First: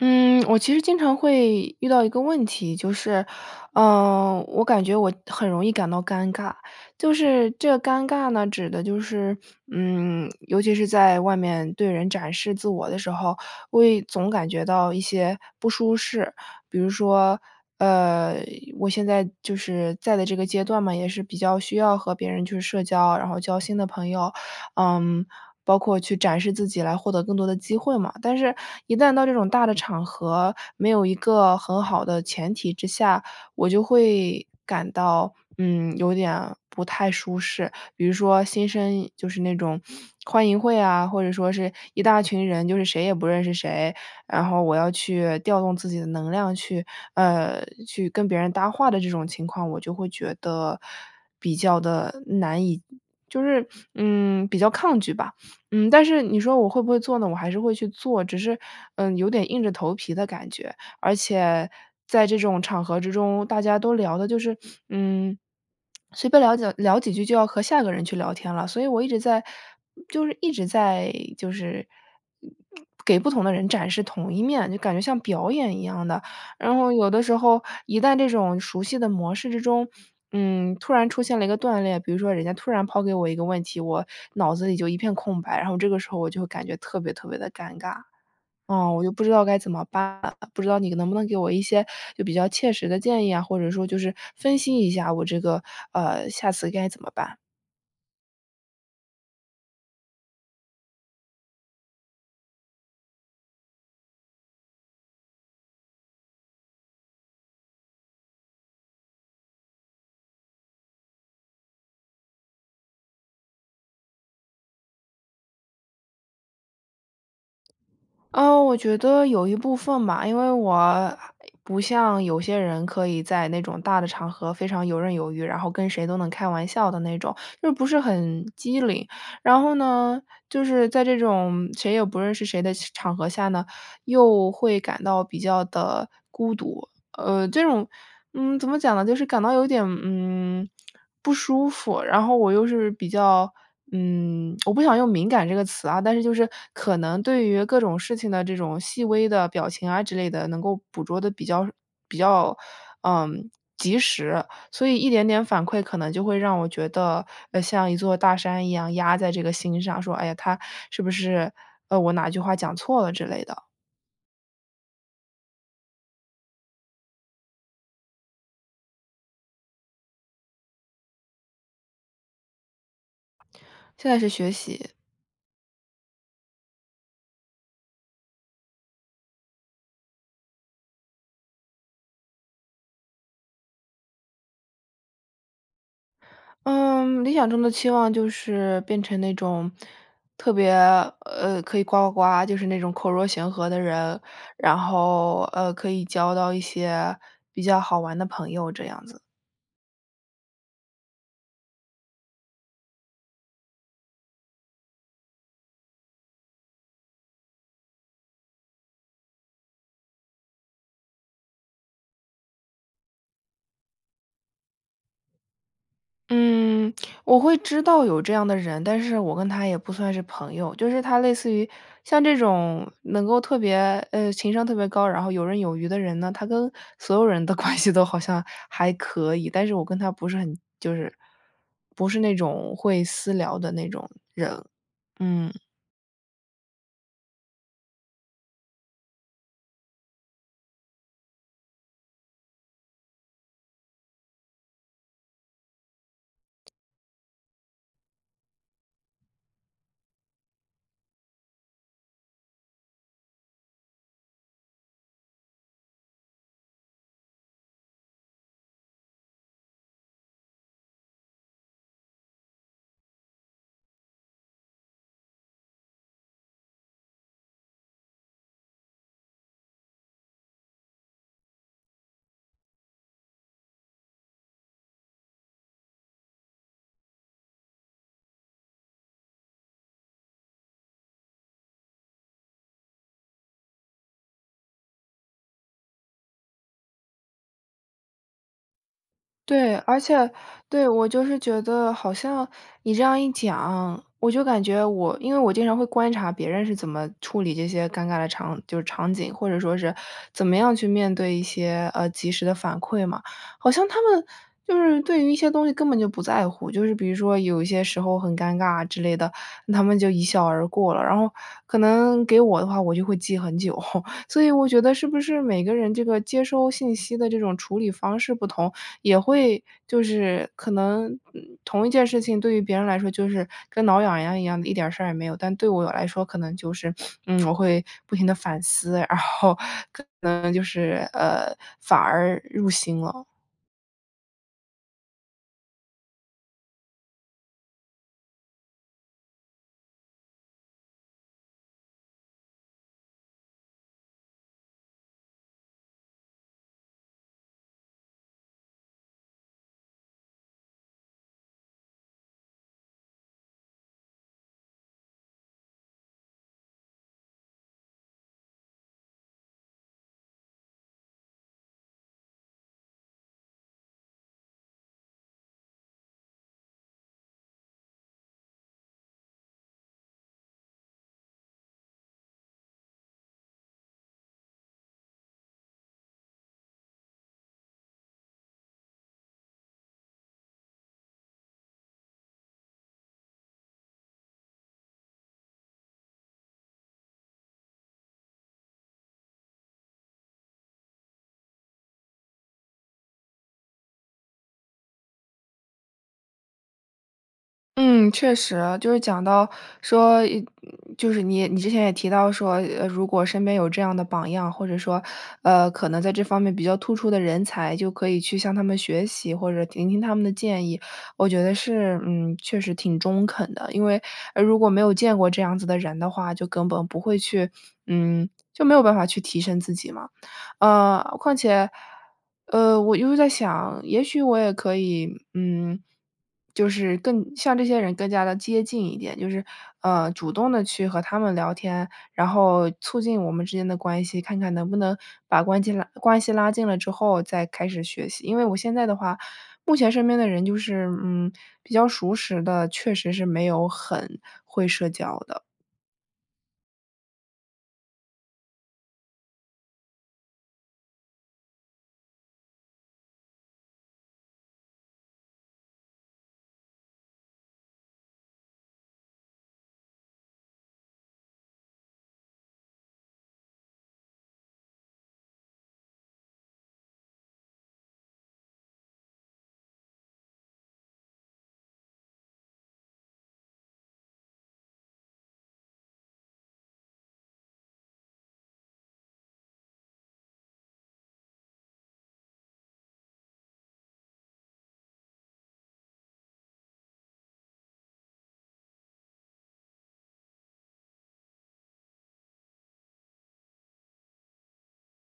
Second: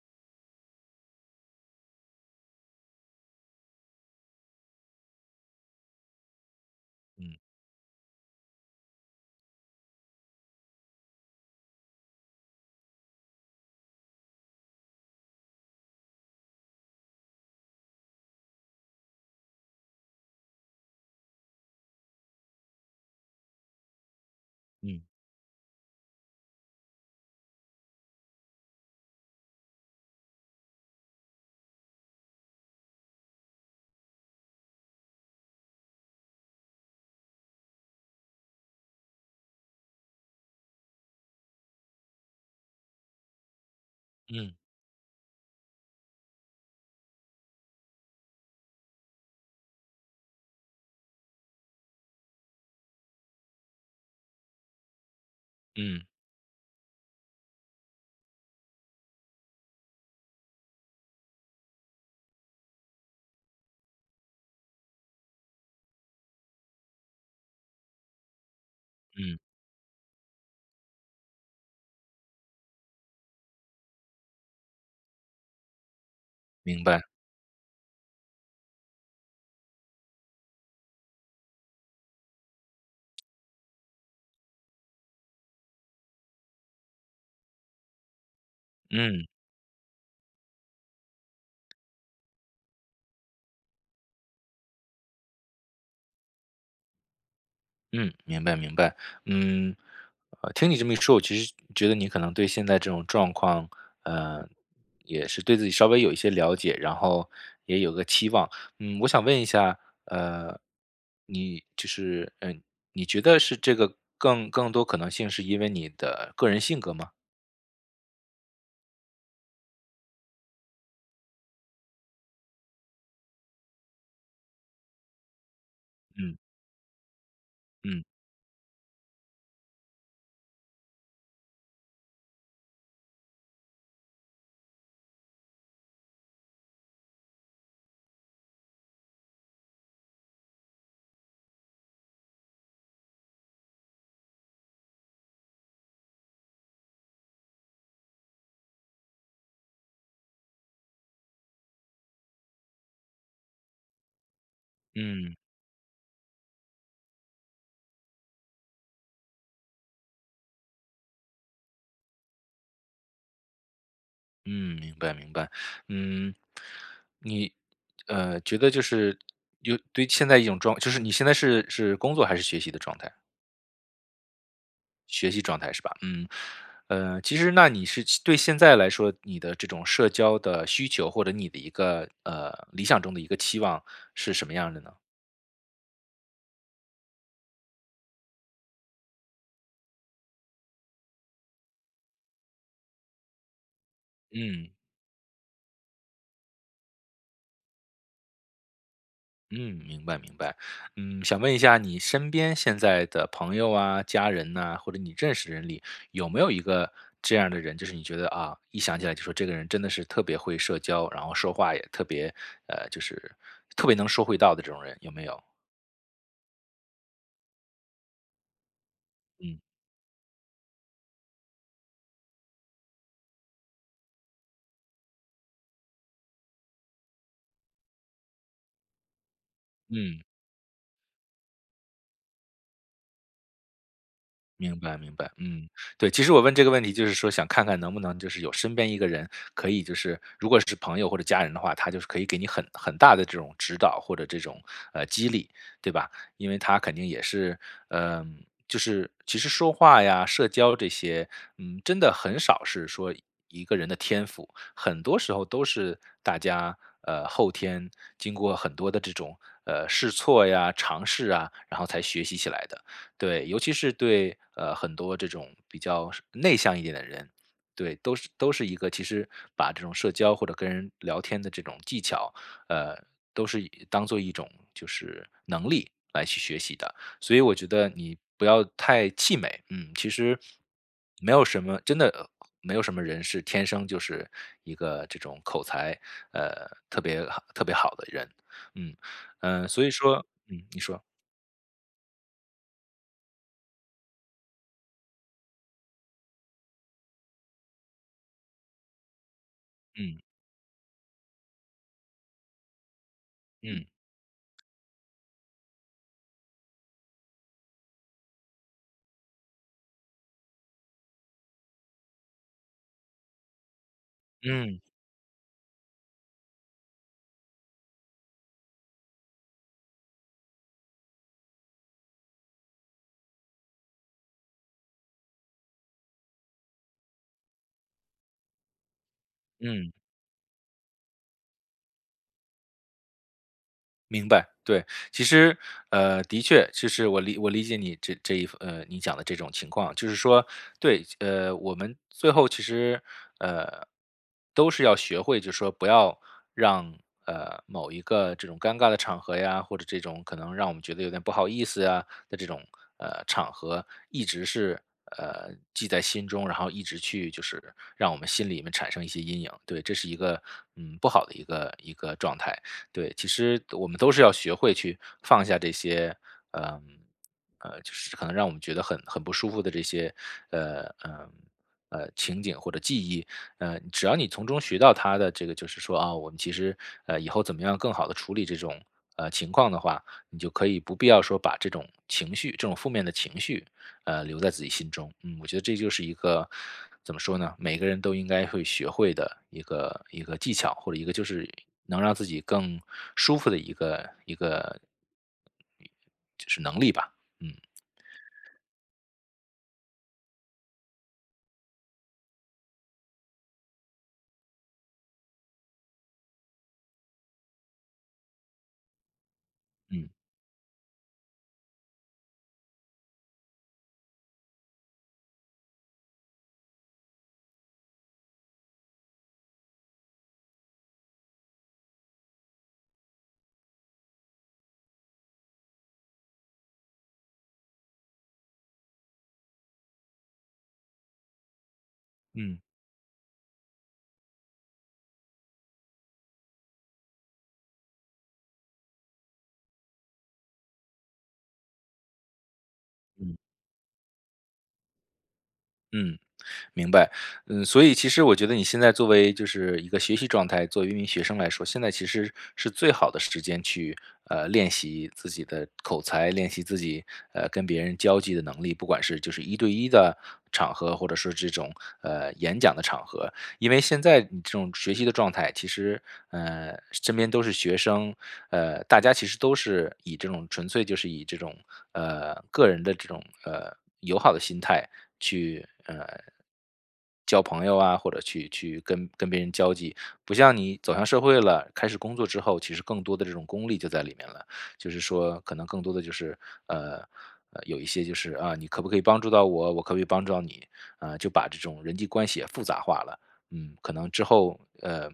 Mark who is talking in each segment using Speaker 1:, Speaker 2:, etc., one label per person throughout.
Speaker 1: 嗯，我其实经常会遇到一个问题，就是，呃，我感觉我很容易感到尴尬。就
Speaker 2: 嗯。
Speaker 1: 是这个尴尬呢指的就是，嗯，尤其是在外面对人展示自我的时候，我也总感觉到一些不舒适，比如说，呃，我现在就是在的这个阶段嘛，也是比较需要和别人去社交，然后交新的朋友，
Speaker 2: 嗯。
Speaker 1: 嗯，包括去展示自己来获得更多的机会嘛，但是一旦到这种大的场合，没有一个很好的前提之下，我就会感到，嗯，有点不太舒适，比如说新生就是那种欢迎会啊，或者说是一大群人，就是谁也不认识谁，然
Speaker 2: 嗯。
Speaker 1: 后我要去调动自己的能量去呃，去跟别人搭话的这种情况，我就会觉得比较地难以就是，嗯，比较抗拒吧。嗯，
Speaker 2: 嗯。
Speaker 1: 但是你说我会不会做呢，我还是会去做，只是，嗯，有点硬着头皮的感觉，而且在这种场合之中，大家都聊的就是，嗯，随便聊几聊几句就要和下一个人去聊天了，所以我一直
Speaker 2: 嗯。
Speaker 1: 在就是一直在，就是给不同的人展示同一面，就感觉像表演一样的。然
Speaker 2: 明
Speaker 1: 后
Speaker 2: 白。
Speaker 1: 有的时候，一旦这种熟悉的模式之中，嗯，突然出现了一个断裂，比如说人家突然抛给我一个问题，我脑子里就一片空白，然后这个时候我就会感觉特别特别的尴尬，嗯，我就不
Speaker 2: 嗯。
Speaker 1: 知道该怎么办，不知道你能不能给我一些，就比较切实的建议啊，或者说就是分析一下我这个，呃，下次该怎么办？
Speaker 2: 嗯，明白，明白，嗯，呃，听你这么一说，我其实觉得你可能对现在这种状况，呃，也是对自己稍微有一些了解，然后也有个期望，嗯，我想问一下，呃，你就是，嗯，你觉得是这个更更多可能性是因为你的个人性格吗？
Speaker 1: 呃，我觉得有一部分吧，因为我不像有些人可以在那种大的场合非常游刃有余，然后跟谁都能
Speaker 2: 嗯。
Speaker 1: 开玩笑的那种，又不是
Speaker 2: 嗯。
Speaker 1: 很机灵，然后呢，就是在这种谁也不认识谁的场合下呢，又会感到比较的孤独。呃，这种，嗯，怎么讲呢，就是感到有点，嗯，不舒服，然后我又是比较，嗯，我不想用敏感这个词啊，但是就是可能对于各种事情的这种细微的表情啊之类的，能够捕捉得比较比较，呃，及时，所以一点
Speaker 2: 嗯。
Speaker 1: 点反馈可能就会让我觉得，呃，像一座大山一样压在这个心上，说，哎呀，他是不是，呃，我哪句话讲错了之类的。
Speaker 2: 嗯，明白明白。嗯，你，呃，觉得就是，有对现在一种状态就是你现在是是工作还是学习的状态？
Speaker 1: 现在是学习。
Speaker 2: 学习状态是吧？嗯。呃，其实那你是其对现在来说，你的这种社交的需求，或者你的一个，呃，理想中的一个期望是什么样儿的呢？
Speaker 1: 嗯，理想中的期望就是，变成那种特别呃，可以呱呱呱，就是那种口若悬河的人。
Speaker 2: 嗯。
Speaker 1: 然后，呃，可以交到一些比较好玩的朋友这样子。
Speaker 2: 嗯，明白明白。嗯，想问一下你身边现在的朋友啊，家人呐，或者你认识的人里，有没有一个这样的人，就是你觉得，啊，一想起来就说这个人真的是特别会社交，然后说话也特别呃，就是特别能说会道的这种人有没有？
Speaker 1: 嗯，我会知道有这样的人。但是我跟
Speaker 2: 嗯。
Speaker 1: 他也不算是朋友，就是他类似于，像这种能够特别，呃，情商特别高，然后有刃有余的人呢，他跟所有人的关系都好像还可以。但是我跟他
Speaker 2: 嗯。
Speaker 1: 不是很就是不是那种会私聊的那种人，
Speaker 2: 明白明白。
Speaker 1: 嗯。
Speaker 2: 嗯，对，其实我问这个问题就是说想看看能不能就是有身边一个人可以就是如果是朋友或者家人的话，他就是可以给你很很大的这种指导或者这种，呃，激励，对吧？因为他肯定也是呃，就是其实说话呀，社交这些，嗯，真的很少是说一个人的天赋。很多时候都是大家，呃，后天，经过很多的这种，呃，试错呀，尝试啊，然后才学习起来的。对，尤其是对，呃，很多这种比较内向一点的人，对，都是都是一个其实把这种社交或者跟人聊天的这种技巧，呃，都是当做一种就是能力来去学习的。所以我觉得你不要太气馁，嗯，其实，没有什么真的没有什么人是天生就是一个这种口才，呃，特别好特别好的人，嗯，呃，
Speaker 1: 对，
Speaker 2: 所以
Speaker 1: 而
Speaker 2: 说
Speaker 1: 且，
Speaker 2: 嗯，你
Speaker 1: 对，
Speaker 2: 说。
Speaker 1: 我就是觉得好像你这样一讲，我就感觉我因为我经常会观察别人是怎么处理这些尴尬的场就场景，或者说是
Speaker 2: 嗯。
Speaker 1: 怎么样去面对一些，呃，及时的反馈嘛。好像
Speaker 2: 嗯。
Speaker 1: 他们就是对于一些东西根本就不在乎，就是比如说有一些时候很尴尬之类的，他们就一笑而过了。然后，可能给我的话，我就会记很久。所以我
Speaker 2: 嗯。
Speaker 1: 觉得是不是每个人这个接收信息的这种处理方式不同，也会就是可能同一件事情对于别人来说就是跟挠痒痒一样的一点事儿也没有。但对我来说可能就是 嗯，我会不停地反思，然后
Speaker 2: 嗯。
Speaker 1: 可能就是，呃，反而入心了。
Speaker 2: 明白，对，其实，呃，的确其实我我理解你这这一呃，你讲的这种情况，就是说，对，呃，我们最后其实，呃，都是要学会，就说不要让，呃，某一个这种尴尬的场合呀，或者这种可能让我们觉得有点不好意思啊的这种，呃，场合一直是，呃，记在心中，然后一直去就是让我们心里面产生一些阴影。对，这是一个，嗯，不好的一个一个状态，对，其实我们都是要学会去放下这些，呃，呃，就是可能让我们觉得很很不舒服的这些，呃，呃，呃，情景或者记忆。呃，只要你从中学到它的这个就是说啊，我们其实，呃，以后怎么样更好地处理这种，呃，情况的话，你就可以不必要说把这种情绪这种负面的情绪，呃，留在自己心中。嗯，我觉得这就是一个怎么说呢，每个人都应该会学会的一个一个技巧，或者一个就是能让自己更舒服的一个一个就是能力吧，嗯。
Speaker 1: 嗯，确实，就是讲到说，就是你你之前也提到说，呃，如果身边有这样的榜样，或者说，呃，可能在这方面比较突出的人才就可以去向他们学习，或者听听
Speaker 2: 嗯。
Speaker 1: 他们的建议。我觉得是，嗯，确实挺中肯的，因为，呃，如果没有见过这样子的人的话，就根本不会去，嗯，就没有办法去提升自己嘛。呃，况且，呃，我一直在想，也许我也可以，嗯，就是更像这些人更加地接近一点，就是，呃，主动地去和他们聊天，然
Speaker 2: 嗯。
Speaker 1: 后促进我们之间的关系，看看能不能把关系拉关系拉近了之后再开始学习，因为我现在的话目前身边的人就是，嗯，比较熟识的，确实是
Speaker 2: 嗯。
Speaker 1: 没有很会社交的。
Speaker 2: 嗯。明白，嗯，所以其实我觉得你现在作为就是一个学习状态，作为一名学生来说，现在其实是最好的时间去，呃，练习自己的口才，练习自己，呃，跟别人交际的能力，不管是就是一对一的场合，或者是这种，呃，演讲的场合。因为现在你这种学习的状态，其实，呃，身边都是学生，呃，大家其实都是以这种纯粹就是以这种，呃，个人的这种，呃，友好的心态去，呃，交朋友啊，或者去去跟跟别人交际。不像你走向社会了，开始工作之后，其实更多的这种功利就在里面了。就是说可能更多的就是，呃，呃，有一些就是：“啊，你可不可以帮助到我，我可不可以帮助到你。”啊，就把这种人际关系也复杂化了，嗯，可能之后，呃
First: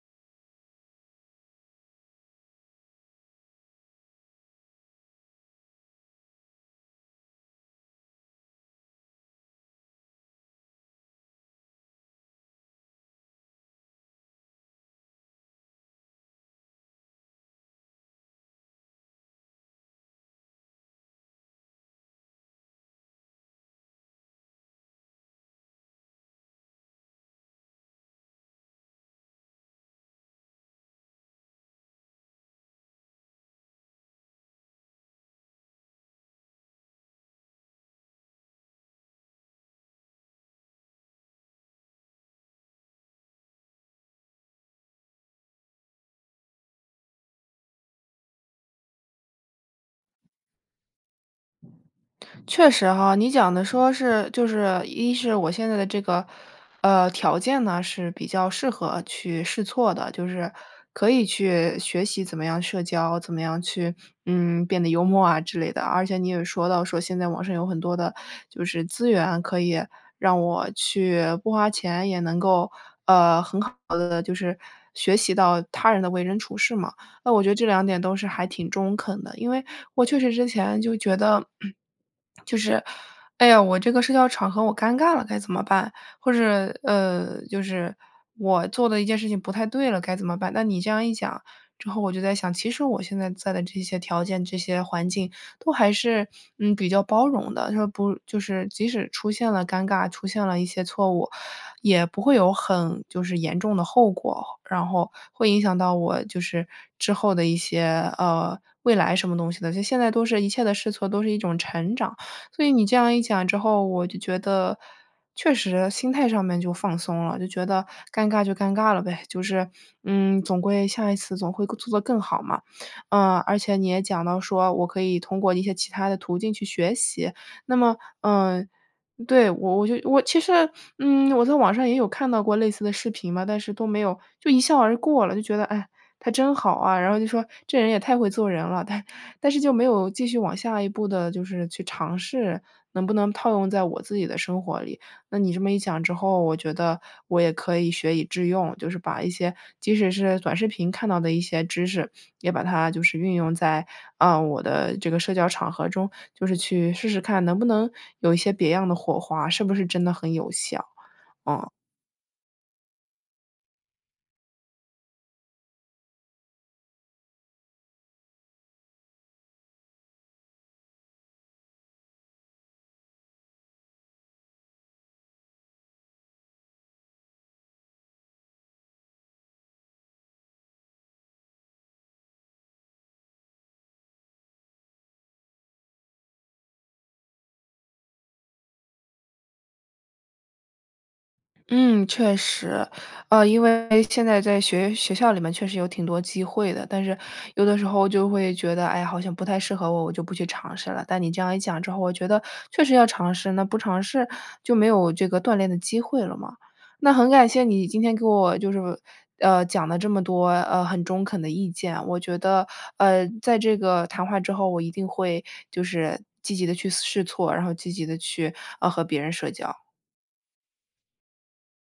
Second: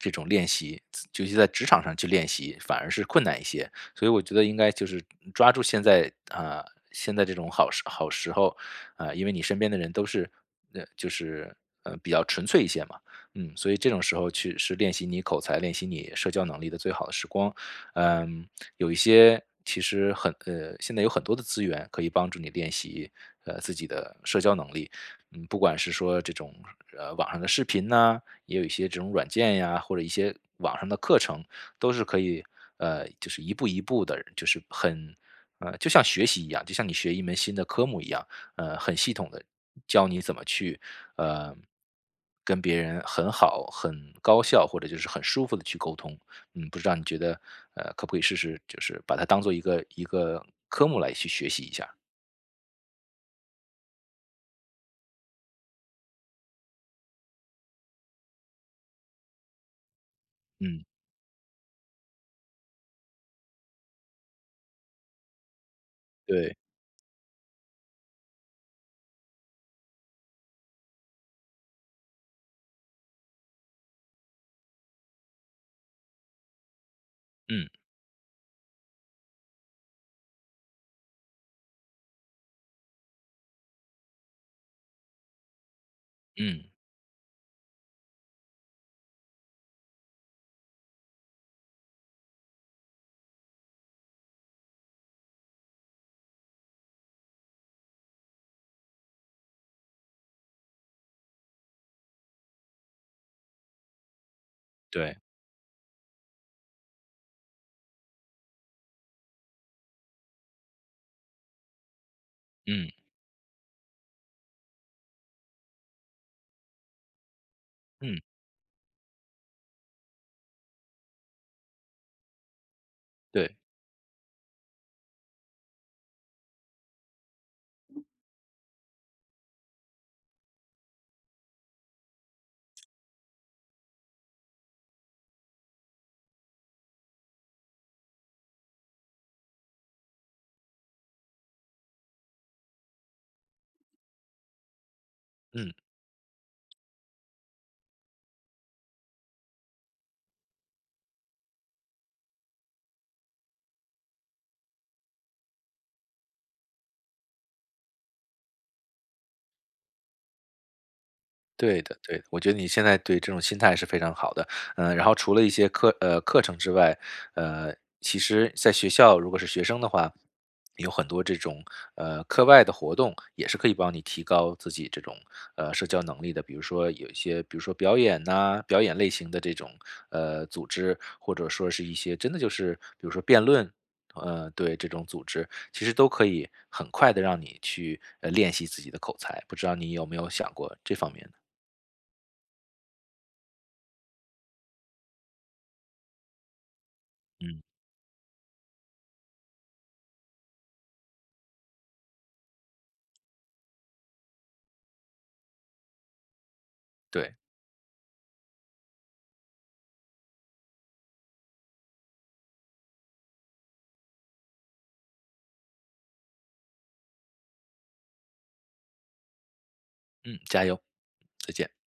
Speaker 2: 这种练习，自就是在职场上去练习，反而是困难一些，所以我觉得应该就是，嗯，抓住现在啊，现在这种好时好时候。啊，因为你身边的人都是嗯，就是，呃，比较纯粹一些嘛，嗯，所以这种时候去是练习你口才、练习你社交能力的最好的时光。呃，有一些其实很呃，现在有很多的资源可以帮助你练习，呃，自己的社交能力。嗯，不管是说这种，呃，网上的视频呐，也有一些这种软件呀，或者一些网上的课程都是可以，呃，就是一步一步地就是很呃，就像学习一样，就像你学一门新的科目一样，呃，很系统地教你怎么去，呃，跟别人很好、很高效或者就是很舒服地去沟通。嗯，不知道你觉得，呃，可不可以试试，就是把它当做一个一个科目来去学习一下？
Speaker 1: 确实哈，你讲的说是就是，一是我现在的这个，呃，条件呢是比较适合去试错的，就是
Speaker 2: 嗯。
Speaker 1: 可以去，学习怎么样社交、怎么样去，嗯，变得幽默啊之类的，而且你也
Speaker 2: 对。
Speaker 1: 说到说现在网上有很多的，就是资源可以让我去不花钱，也能够，呃，很好地就是学习到他人的为人处事嘛。那我觉得这
Speaker 2: 嗯。
Speaker 1: 两点都是还挺中肯的。因为我确实之前就觉得，就是，哎呀，我这个社交场合我尴尬了该怎么办？或者，
Speaker 2: 嗯。
Speaker 1: 呃，就是，我做了一件事情不太对了该怎么办？那你这样一讲之后我就在想，其实我现在在的这些条件、这些环境都还是，嗯，比较包容的，它不就是即使出现了尴尬、出现了一些错误，也不会有很就是严重的后果，然后
Speaker 2: 对。
Speaker 1: 会影响到我就是之后的一些，呃，未来什么东西的。就现在都是一切的试错都是一种成长。所以你
Speaker 2: 嗯。
Speaker 1: 这样一讲之后，我就觉得，确实心态上面就放松了，就觉得
Speaker 2: 嗯。
Speaker 1: 尴尬就尴尬了呗，就是，嗯，总归下一次总会做得更好嘛。呃，
Speaker 2: 对。
Speaker 1: 而且你也讲到说我可以通过一些其它的途径去学习，那么呃，对，我我就我其实，嗯，我在网上也有看到过类似的视频嘛，但是都没有就一笑而过了，就觉得哎，他真好啊，然后就说：“这人也太会做人了，”但但是就没有继续往下一步的就是去尝试，能不能套用在我自己的生活里。那你这
Speaker 2: 嗯。
Speaker 1: 么一讲之后，我觉得我也可以学以致用，就是把一些即使是短视频看到的一些知识，也把它就是运用在，呃，我的这个社交场合中，就是去试试看能不能有一些别样的火花，是不是真的很有效，嗯。
Speaker 2: 对的对的，我觉得你现在对，这种心态是非常好的，呃，然后除了一些课呃，课程之外，呃，其实在学校如果是学生的话，有很多这种，呃，课外的活动，也是可以帮你提高自己这种，呃，社交能力的。比如说有一些比如说表演啊，表演类型的这种，呃，组织，或者说是一些真的就是比如说辩论。呃，对，这种组织，其实都可以很快地让你去，呃，练习自己的口才。不知道你有没有想过这方面的。
Speaker 1: 嗯，确实，呃，因为现在在学学校里面确实有挺多机会的，但是
Speaker 2: 嗯。
Speaker 1: 有的时候就会觉得，唉，好像不太适合我，我就不去尝试了。但你这样一讲之后，我觉得确实要尝试，那不尝试就没有这个锻炼的机会了嘛。那很
Speaker 2: 对。
Speaker 1: 感谢你今天给我就是，呃，讲了这么多，呃，很中肯的意见，我觉得，呃，在这个谈话之后，我一定会就是积极地去试试错，然后积极地去，呃，和别人社交。
Speaker 2: 嗯，加油，再见。